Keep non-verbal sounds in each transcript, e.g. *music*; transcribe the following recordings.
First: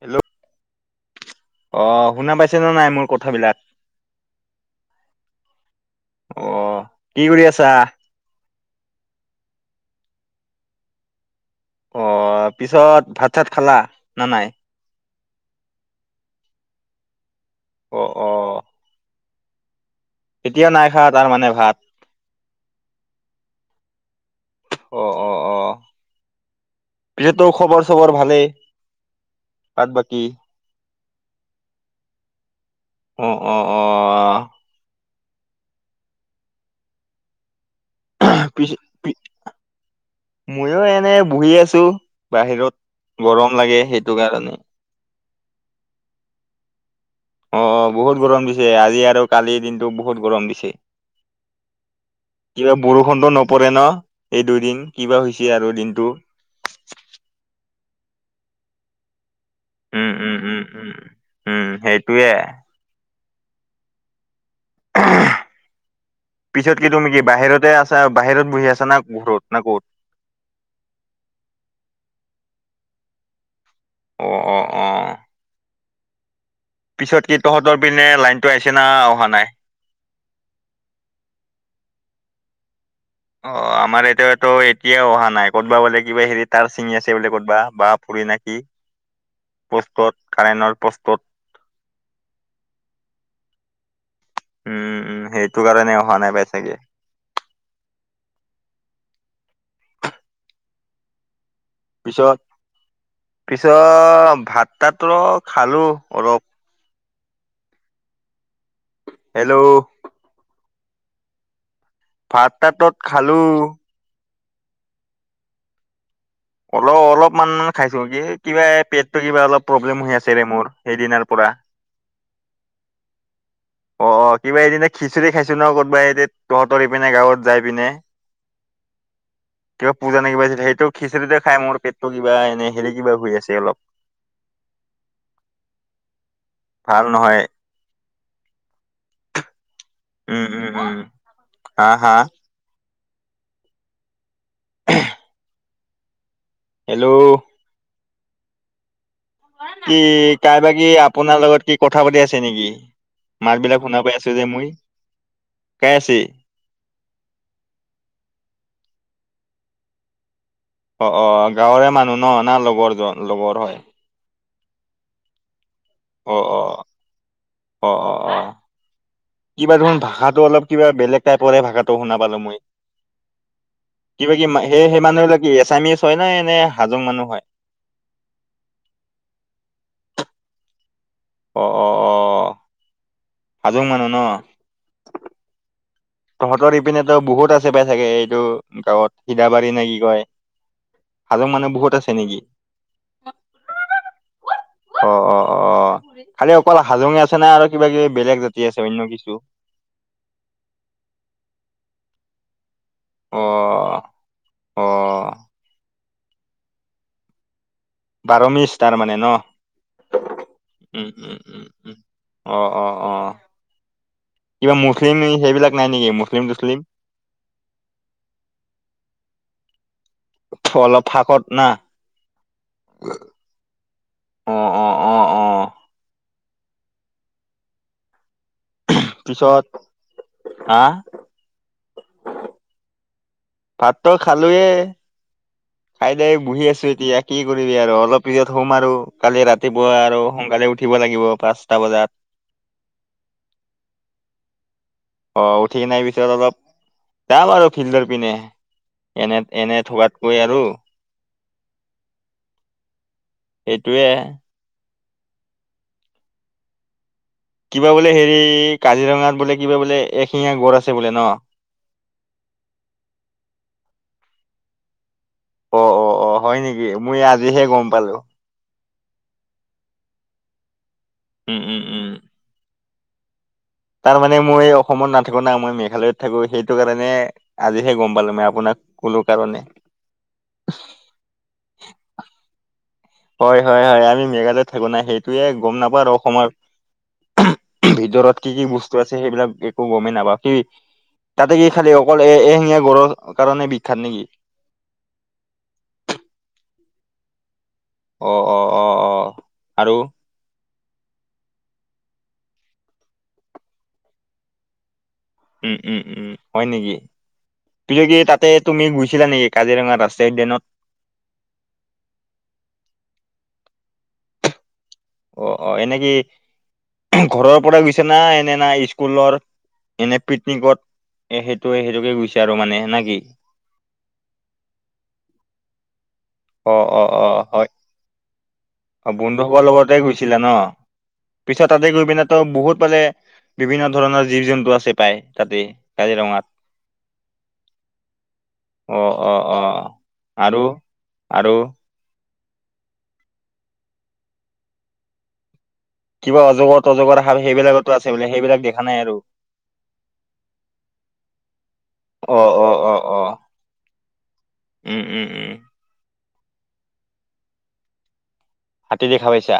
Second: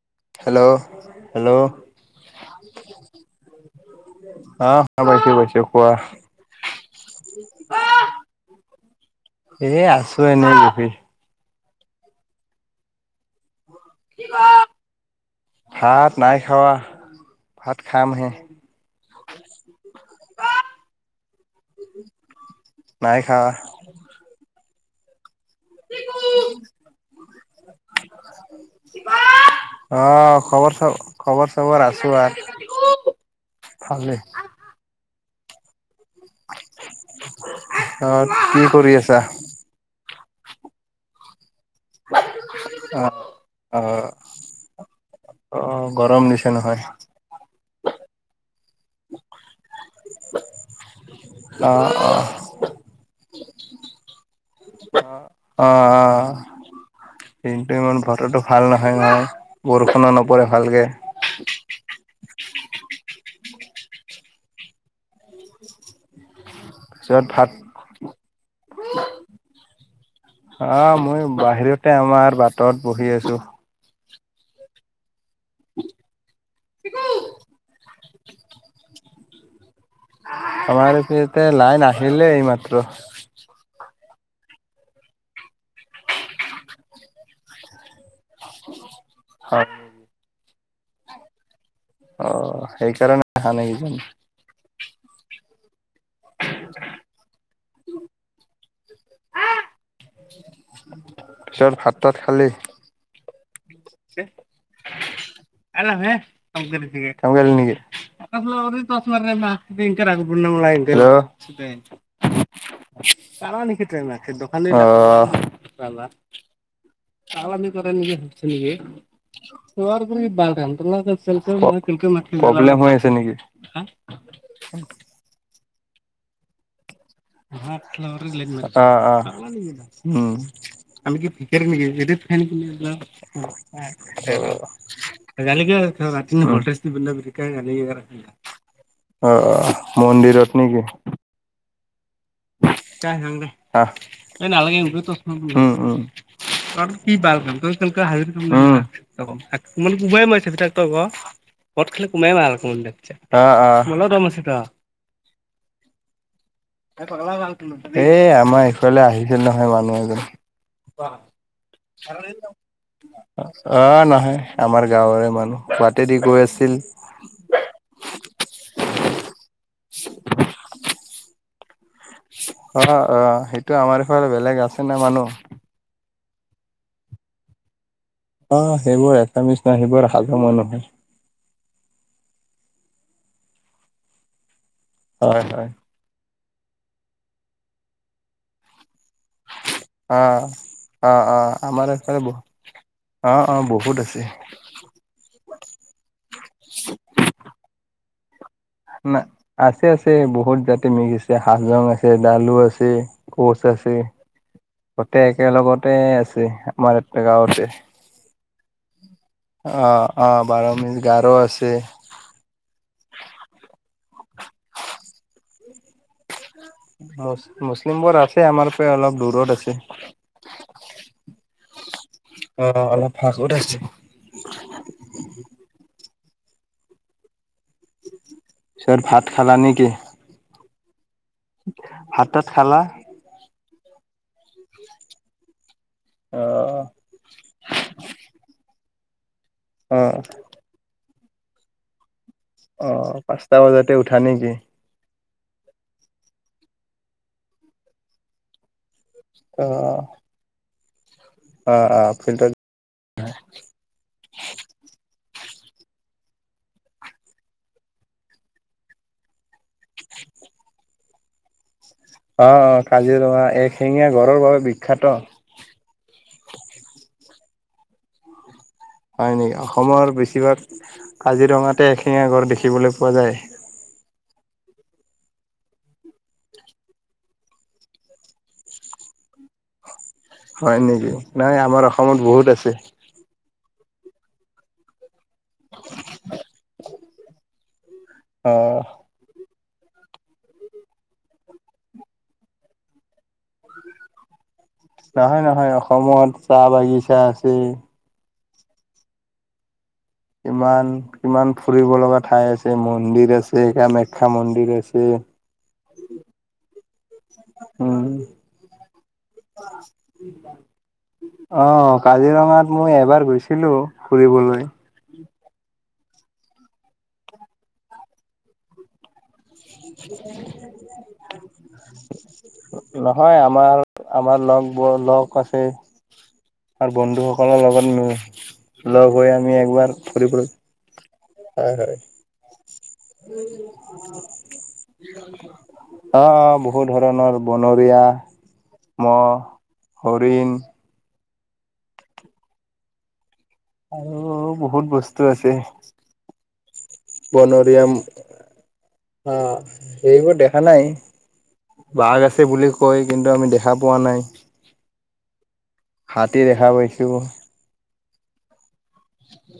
Hello hello আহ শুনা পাইছে ন নাই মোৰ কথাবিলাক অ পাইছো বাইছো কোৱা অ কি কৰি আছা এনে আছ ত এনে গকি অ পিছত ভাত চাত খালা না নাই ভাত নাই খাৱা ভাত অ খাম অ হে এতিয়া নাই খা তাৰ মানে ভাত নাইখা অ অ অ পিছত তোৰ খবৰ চবৰ ভালে তাত অ বাকী। খবৰ চ খবৰ চবৰ আছোঁ আৰু অ অ অ ভালে আহ পি কি কৰি আছা ময়ো এনে বহি আছো অ বাহিৰত গৰম অ লাগে সেইটো কাৰণে অ গৰম দিছে নহয় অ অ বহুত গৰম দিছে আজি আৰু কালিৰ দিনটো বহুত গৰম দিছে অ অ কিবা বৰষুণটো নপৰে ন এই দুইদিন কিবা হৈছে আৰু দিনটো অ-অ-অ কিন্তু ইমান বতৰটো ভাল নহয় ন। উম উম উম উম উম সেইটয়ে *unintelligible* পিছত কি তুমি কি বাহিৰতে আছা বাহিৰত বহি আছা না ঘৰত না ক'ত আহ মই বাহিৰতে আমাৰ বাটত বহি আছো অ অ অ উ পিছত কি তহঁতৰ পিনে লাইনটো আহিছে না অহা নাই? আমাৰ এতি ইতে লাইন আহিলেই এই মাত্ৰ অ, আমাৰ এটোয়া তো এতিয়া অহা নাই ক'তবা বোলে কিবা হেৰি তাৰ ছিঙি আছে বোলে ক'তবা বা। ফুৰি নাকি পস্তুত কাৰেটৰ পসত অ সেইকাৰণে হানকিজন উম সেইটো কাৰণে অহা নাই পাই চাগে পিছত ভাত তাত পিছত খালী? পিছত ভাত তাতাতৰ *unintelligible* *unintelligible* হেল্ল' ভাত তাতত খালোঁ। কাৰানা নেকি টেম ৰাখে দোকানা অলপ অলপমান খাইছো *unintelligible* কি কিবা পেটটো কিবা প্ৰব্লেম অলপ প্ৰব্লেম আছিলে মোৰ হৈ সেইদিনাৰ পৰা আছে নেকি অ অ কিবা এদিনা খিচুৰি খাইছো ন কোবা এয়া তহঁতৰ ইপিনে গাঁৱত যাই পিনে *unintelligible* কিবা পূজা নে কিবা আছিল দিাল সেইটো খিচিৰিতে খাই মোৰ পেটটো কিবা এনে কিয় হেৰি কিবা হৈ আছে অলপ ৰাতিৰ *unintelligible* ভাল নহয় *unintelligible* অ উম মন্দিৰত উম নেকি উম হা হা *unintelligible* ত কি হেল্ল' বালাম তমি কালকৈ হাজ কি কোমাই মাইছে কাইবা তাক কি তক আপোনাৰ লগত কি পত কথা খাললে পাতি কোমাই আছে নেকি মাত বিলাক শুনা ভাল পাই আছো যে মই কাই আছে এই পাগলা এ আমাৰ এইফালে আহি গল নহয় মানুহ এজন অ অ গাঁৱৰে মানুহ ন না লগৰ জন লগৰ হয় অহ নহয় আমাৰ গাঁৱৰে মানুহ বাটেদি অ গৈ অ আছিল অ অ অ কিবা দেখোন ভাষাটো অলপ কিবা বেলেগ টাইপ শুনা পালো মই অ', অ', সেইটো আমাৰ ফালে কিবা কি বেলেগ আছে সেই না সেই মানুহ। মানুহবিলাক কি এছামিচ হয় না এনে হাজং মানুহ হয় অ সেইবোৰ এচামিছ নাই সেইবোৰ হাজং মানুহে। অঁ অঁ অঁ হাজং মানুহ ন হয় হয় তহঁতৰ ইপিনেতো বহুত আছে পাই চাগে এইটো গাঁৱত সিধাবাৰী নে কি কয় অ', অ', অ', হাজং মানুহ আমাৰ বহুত আছে এইফালে বহু নেকি? অ অ বহুত আছে অ অ অ খালি অকল হাজংয়ে আছে না আৰু কিবা কিবি বেলেগ জাতি আছে অন্য না কিছু আছে আছে বহুত জাতি মিক্স আছে হাজং আছে ডালু আছে অ কোচ আছে অ গোটে একেলগতে আছে আমাৰত এটা গাঁওতে বাৰমিচ তাৰমানে অ অ বাৰমিজ উম গাৰো উম উম আছে। উম অহ অ অ কিবা মুছলিম সেইবিলাক নাই নেকি মুছলিম তুছলিম মুচ মুছলিম বোৰ আছে আমাৰ পৰা অলপ দূৰত আছে। অলপ ফাকত না অ অলপ ফাকত আছে অ অ অ অ পিছত ভাত খালা পিছত নেকি? আহ ভাত থাত খালা ভাতটো খালোয়ে খাই দাই বহি অ', আছো এতিয়া কি কৰিবি আৰু অলপ পিছত শুম আৰু কালি ৰাতিপুৱা অ'। আৰু সোনকালে উঠিব লাগিব পাঁচটা বজাত অ পাঁচটা বজাতে উঠা নেকি? অ উঠি নাই পিছত অলপ যাম আৰু ফিল্ডৰ পিনে এনে অ এনে থকাতকৈ আৰু অ অ ফিল্ডত সেইটোৱে কিবা বোলে হেৰি কাজিৰঙাত বোলে কিবা বোলে এশিঙীয়া গড় আছে বোলে ন অ অ কাজিৰঙা এক শিঙীয়া গডৰৰ বাবে বিখ্যাত অ অ অ হয় নেকি মই আজিহে গম পালো হয় নেকি অসমৰ বেছিভাগ উম উম কাজিৰঙাতে উম এশিঙিয়া গড় দেখিবলৈ পোৱা যায়। তাৰ মানে মই অসমত নাথাকো না মই মেঘালয়ত থাকো সেইটো কাৰণে আজিহে গম পালো মই আপোনাক ক কাৰণে হয় নেকি নাই আমাৰ অসমত বহুত আছে হয় হয় হয় আমি মেঘালয় থাকো নাই সেইটোয়ে গম নাপাওঁ আৰু অসমৰ ভিতৰত কি অ কি বস্তু আছে সেইবিলাক একো গমে নাপাও কি তাতে কি খালি অকল এ এশিঙীয়া গড়ৰ কাৰণে বিখ্যাত নেকি নহয় নহয় অসমত চাহ বাগিচা আছে। অঁ অঁ অঁ অঁ আৰু ইমান কিমান ফুৰিব লগা ঠাই আছে মন্দিৰ আছে কামাখ্যা মন্দিৰ আছে। উম উম উম হয় নেকি উম তুমি কি তাতে তুমি গৈছিলা নেকি কাজিৰঙা ৰাষ্ট্ৰীয় উদ্যানত অহ কাজিৰঙাত মই এবাৰ গৈছিলো ফুৰিবলৈ অ অ এনে কি ঘৰৰ পৰাই গৈছা না এনে না স্কুলৰ এনে পিকনিকত এ সেইটো সেইটোকে গৈছা আৰু মানে না কি নহয় আমাৰ আমাৰ লগ বোৰ লগ আছে অ আৰু অ অ বন্ধুসকলৰ হয় লগত মি অ বন্ধুসকলৰ লগতে গৈছিলা ন পিছত হয় তাতে হয়। গৈ পিনে তো বহুত পালে বিভিন্ন ধৰণৰ জীৱ জন্তু আছে পায় তাতে কাজিৰঙাত অ' বহু ধৰণৰ বনৰীয়া অ অ অ মহ হৰিণ আৰু আৰু আৰু বহুত বস্তু আছে *unintelligible* অজগত নাই আৰু বনৰীয়া আহ সেইবোৰ দেখা নাই বাঘ অ আছে অ বুলি অ কয় অ কিন্তু আমি দেখা পোৱা নাই উম উম উম হাত তী দেখা পাইছো হাতী দেখা পাইছা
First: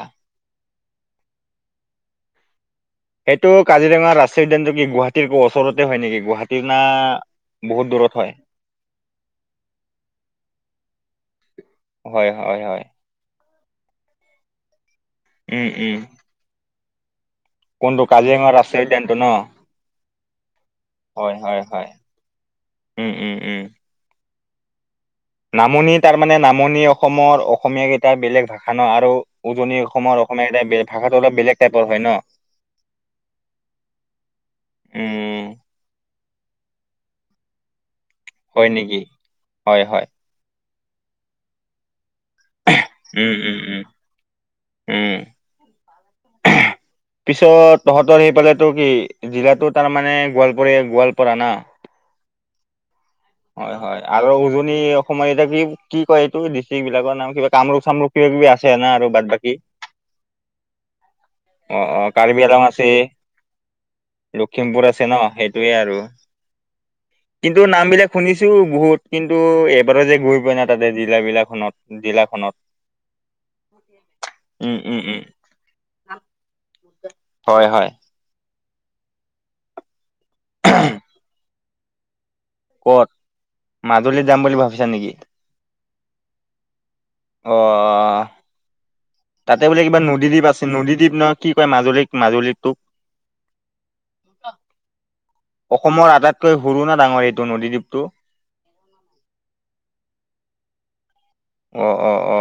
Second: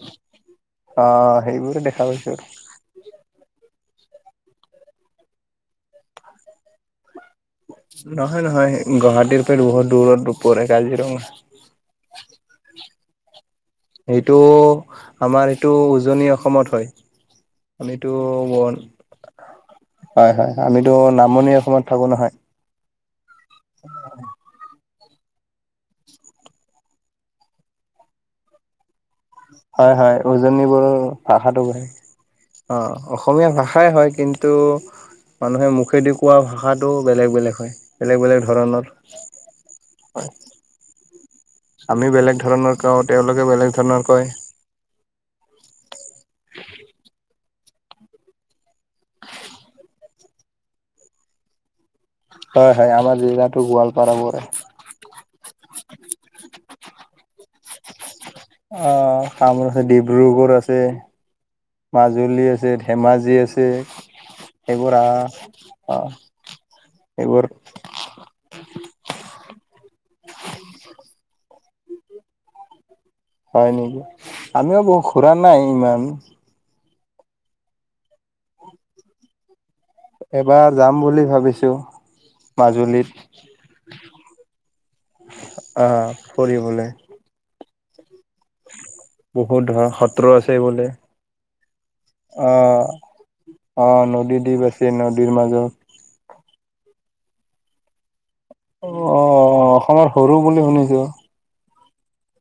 অ সেইবোৰে দেখা পাইছো আৰু সেইটো কাজিৰঙা ৰাষ্ট্ৰীয় উদ্যানটো কি গুৱাহাটীৰ ওচৰতে হয় নেকি গুৱাহাটীৰ না বহুত দূৰত হয় নহয় নহয় গুৱাহাটীৰ পৰা বহুত দূৰত পৰে কাজিৰঙা হয় হয় হয় সেইটো আমাৰ উম সেইটো উম উজনি অসমত হয় কোনটো আমিটো কাজিৰঙা ব ৰাষ্ট্ৰীয় উদ্যানটো ন হয় হয় আমিতো হয় নামনি হয় অসমত হয় থাকো নহয় উম উম উম নামনি তাৰমানে নামনি অসমৰ অসমীয়া কেইটাৰ বেলেগ ভাষা ন আৰু উজনি হয় হয় অসমৰ অসমীয়া কেইটাৰ উজনিবোৰৰ ভাষাটো অলপ বেলেগ টাইপৰ হয় ন অ অসমীয়া ভাষাই হয় কিন্তু উম মানুহে মুখেদি কোৱা ভাষাটো বেলেগ বেলেগ হয় বেলেগ বেলেগ হয় ধৰণৰ নেকি হয় হয় আমি বেলেগ ধৰণৰ কওঁ উম তেওঁলোকে উম বেলেগ উম ধৰণৰ কয় উম *unintelligible* পিছত তহঁতৰ সি পালোতো কি জিলাতো তাৰমানে গোৱালপৰীয়া গোৱালপাৰা না *inaudible* হয় হয় আমাৰ জিলাটো হয় হয় গোৱালপাৰা আৰু পৰে। উজনি অসমৰ এতিয়া কি কি কয় এইটো ডিষ্ট্ৰিক বিলাকৰ নাম কিবা কামৰূপ চামৰূপ কিবা কিবি আছে না অ আৰু বাদ বাকী কামোৰ আছে ডিব্ৰুগড় আছে অ অ কাৰ্বি মাজুলী আলং আছে ধেমাজি আছে লখিমপুৰ এইবোৰ আছে ন আহ সেইটোৱে অ আৰু এইবোৰ কিন্তু নাম বিলাক শুনিছো বহুত কিন্তু ন্তু এইবাৰো যে গৈ পোৱা না তাতে জিলা জিলাখনত জিলাখনত হয় নেকি উম আমিও উম বহুত উম ঘুৰা নাই ইমান হয় হয় এবাৰ যাম বুলি ভাবিছো মাজুলীত ক'ত মাজুলীত যাম বুলি ভাবিছা নেকি আহ ফুৰিবলৈ অহ্ বহুত তাতে বোলে ধৰ কিবা সত্ৰ নদীদ্বীপ আছে বোলে। নদীদ্বীপ না কি কয় মাজুলীক মাজুলীটোক অ', অ নদী দ্বীপ আছে নদীৰ মাজত তই সৰু না ডাঙৰ এইটো নদীদ্বীপটো অ অ অ অসমৰ সৰু বুলি শুনিছো অ অ অ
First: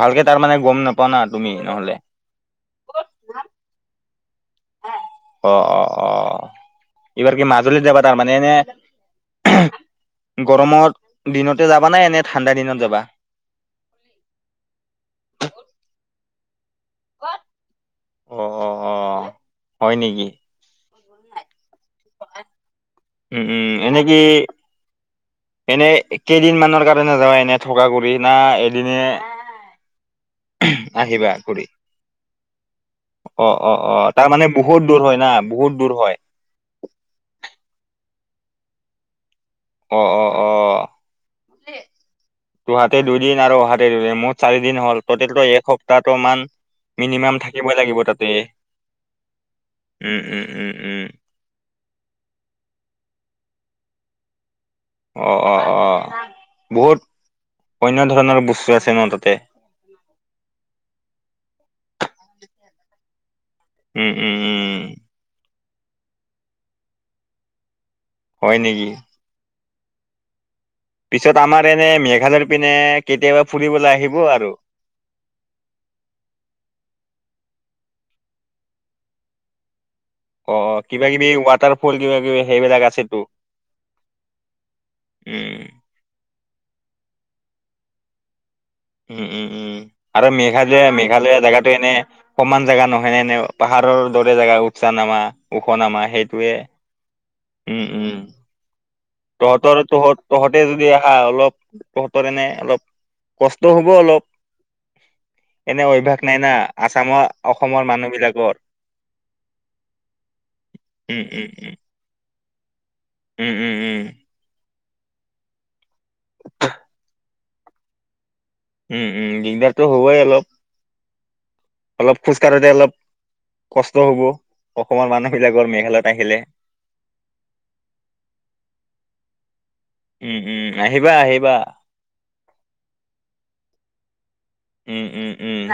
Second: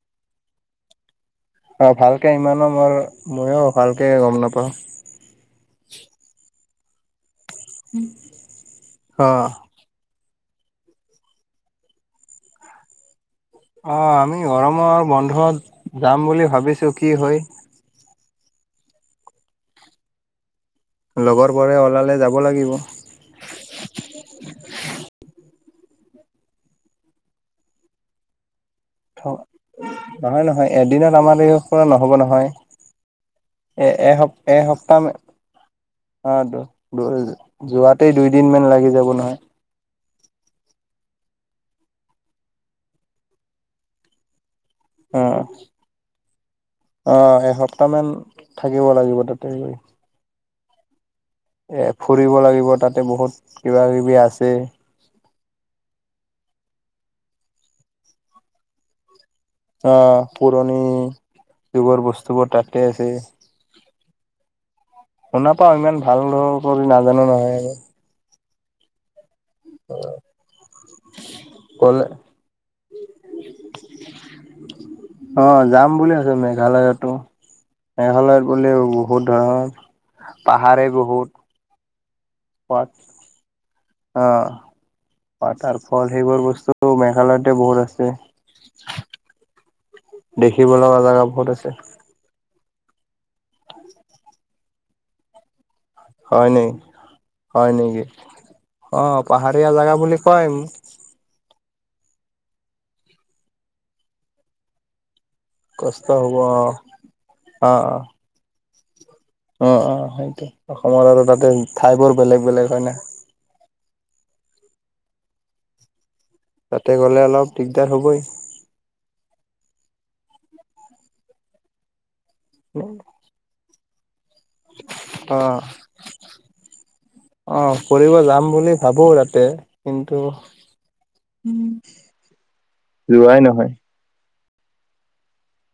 ভালকে তাৰ মানে গম নাপা না তুমি অ নহলে ভালকে ইমানো মোৰ ময়ো ভালকে গম নাপাওঁ অ অ অ এইবাৰ কি মাজুলীত যাবা তাৰ মানে এনে অ', গৰমত দিনতে যাবা না নে ঠাণ্ডা দিনত যাবা অহ, আমি গৰমৰ বন্ধত যাম বুলি ভাবিছো কি হয়। অহ অহ অহ হয় নেকি? লগৰ বোৰে ওলালে যাব লাগিব। উম - উম এনেকে এনেই কেইদিন মানৰ কাৰণে যাৱা এনে থকা কৰি না এদিনে নহয় - নহয় এদিনত আহিবা আমাৰ এই ঘূৰি শেষ কৰা নহব নহয়। অ অ এ অ এস তাৰ মানে বহুত দূৰ এসপ্তাহ হয় না বহুত দূৰ হয় অ, *unintelligible* যোৱাত টেই দুইদিন মান লাগি যাব নহয়। অহ - অহ - অহ দুহাতে দুদিন আৰু অহাতে দুদিন চাৰি দিন হ'ল অ', প্ৰতিটোটো এসপ্তাহ মান অ', মিনিমাম থাকিবই এসপ্তাহ লাগিব মান তাতে থাকিব লাগিব তাতে গৈ। উম- উম- উম- উম। এ ফুৰিব লাগিব তাতে বহুত কিবা কিবি আছে। অহ - অহ - অহ বহুত অন্য ধৰণৰ বস্তু আছে ন তাতে। অহ, পুৰণি যুগৰ বস্তুবোৰ তাতে আছে। উম উম উম উম। শুনাপাও ইমান ভাল লকৰি নাজানো নহয় আৰু। হয় নেকি? *unintelligible* পিছত আমাৰ এনে গলে মেঘালয়ৰ পিনে কেতিয়াবা ফুৰিবলৈ আহিব আৰু। অহ, যাম বুলি আছো মেঘালয়তো মেঘালয়ত গলে বহুত ধৰণৰ অ অ পাহাৰে কিবা কিবি বহুত ৱাটাৰ ফল কিবা কিবি সেইবিলাক পাত আছেতো অহ, উম, পাটাৰ ফল সেইবোৰ বস্তু মেঘালয়তে বহুত আছে। উম - উম - উম আৰু মেঘা দেখিব যে লগা জেগা মেঘালয়া বহুত আছে জেগাটো এনে সমান জেগা নহয়নে পাহাৰৰ দৰে জেগা উৎসাহ নামা। খনামা হয় সেইটোয়ে নেকি হয় উম- নেকি উম। অ পাহাৰীয়া তহতৰ - জেগা বুলি তহত - কয় তহতে যদি আহা অলপ তহতৰ এনে অলপ কষ্ট হব অলপ। এনে কষ্ট অভ্যাস হ'ব নাই অ না আচামৰ অসমৰ মানুহবিলাকৰ। অহ - অহ সেইটো অসমৰ উম, আৰু উম, তাতে উম, ঠাই বোৰ বেলেগ - বেলেগ হয় না। উম - উম - উম। তাতে গ'লে অলপ দিগদাৰ হ'বই। উম - উম দিগদাৰটো হ'বই অলপ। অলপ খোজ কাঢ়োতে অলপ কষ্ট হ'ব। অসমৰ মানুহ বিলাকৰ মেঘালয়ত আহিলে। অহ কৰিব যাম বুলি ভাবো তাতে কিন্তু উম, আহিবা আহিবা উম। *inaudible* যোৱাই নহয়। উম উম উম।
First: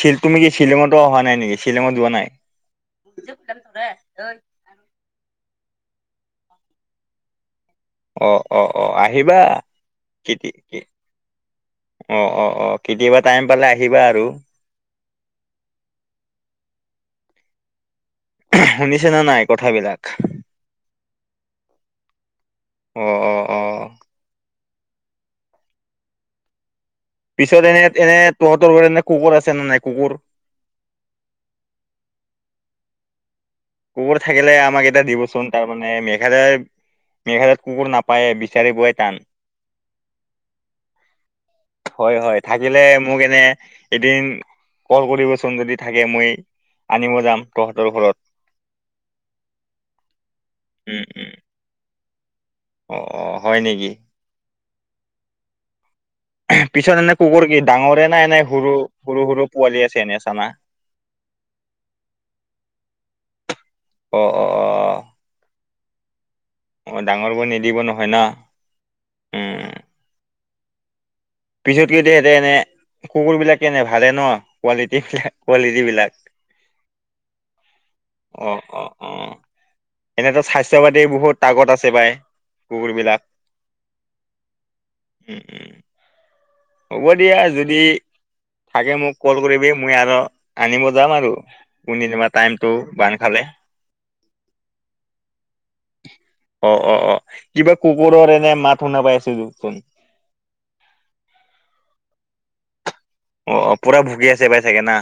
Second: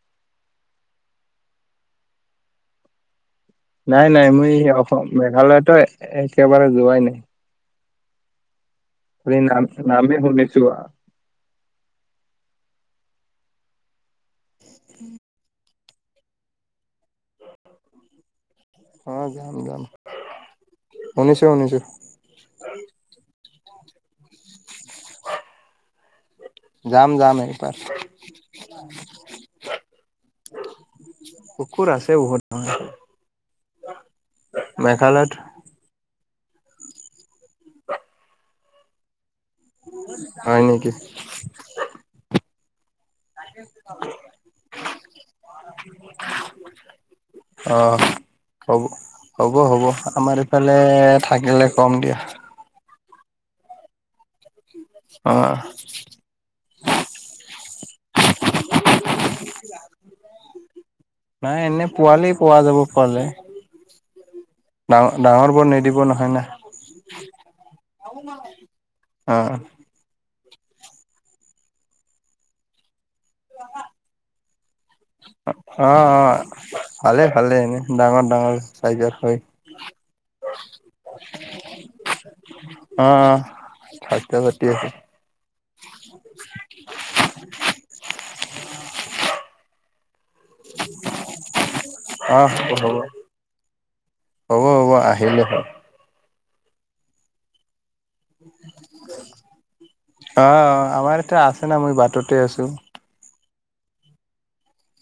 চিল তুমি কি শ্বিলঙতো অহা নাই নেকি শ্বিলঙত যোৱা নাই? নাই - নাই মই এই অসম মেঘালয়তো একেবাৰে যোৱাই নাই। অহ- অহ - অহ খালি আহিবা নাম নামে কেতি শুনিছো কে অহ- অহ- অহ কেতিয়াবা টাইম পালে আহিবা আৰু। উম, অ শুনিছেনে নাই যাম যাম কথাবিলাক? শুনিছো শুনিছো অহ অহ অহ। যাম যাম পিছত একবাৰ এনে - এনে তহতৰ কাৰণে কুকুৰ আছে নে নাই কুকুৰ। কুকুৰ আছে বহুত। কুকুৰ থাকিলে আমাক এটা মেঘালয়ত দিবচোন তাৰমানে মে মেঘালয় - মেঘালয়ত কুকুৰ নাপায়েই বিচাৰিবৈ টান। হয় নেকি? হয় হয় থাকিলে মোক এনে এদিন কল কৰিবচোন যদি থাকে মই আনিব যাম অ তহঁতৰ ঘৰত হ'ব হ'ব হ'ব আমাৰ এইফালে উম উম থাকিলে কম দিয়া অ হয় নেকি? অ পিছত এনে কুকুৰ কি ডাঙৰে নাই এনে সৰু সৰু সৰু পোৱালি আছে এনে চানা নাই এনে পোৱালিয়েই পোৱা যাব পোৱালে অ' অ অ ডাঙৰ ডাঙৰ বোৰ নিদিব নহয় না অ' ডাঙৰ বোৰ নিদিব নহয় না অ উম পিছত কি এতিয়া *unintelligible* এনে কুকুৰ বিলাক কেনে ভালে ন কোৱালিটী বিলাক কোৱালিটী অ অ বিলাক ভালে ভালে এনে ডাঙৰ অ ডাঙৰ অ অ চাইজৰ হয় এনেতো স্বাস্থ্য পাতি বহুত আগত আছে বাই কুকুৰ অ বিলাক উম উম *unintelligible* হ'ব দিয়া যদি থাকে মোক কল কৰিবি মই আৰু আনিব যাম আৰু কিবা অ টাইমতটো হ'ব হ'ব বান্ধ খালে। হ'ব হ'ব আহিলে হ অ' অ' অ' কিবা কুকুৰৰ এনে মাত শুনা পাই আছোচোন সেনা মই বাটতে আছোঁ অ' অ' পুৰা ভুকি আছে বাই চাগে না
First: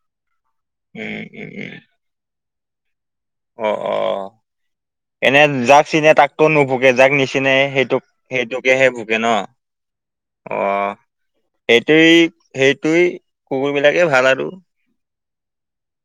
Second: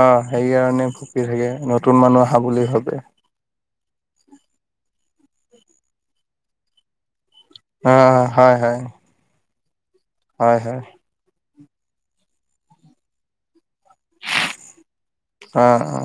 অ' সেই কাৰণে উম ভুকি উম থাকে উম নতুন মানুহ আহা বুলি ভাবে অ' অ' এনে যাক চিনে তাকতো নুভকে যাক নিচিনা চিনে অ সেইটোক হয় হয় সেইটোকেহে ভোকে ন হয় হয় এইটোৱেই সেইটোৱেই কুকুৰ বিলাকে ভাল আৰু অ অ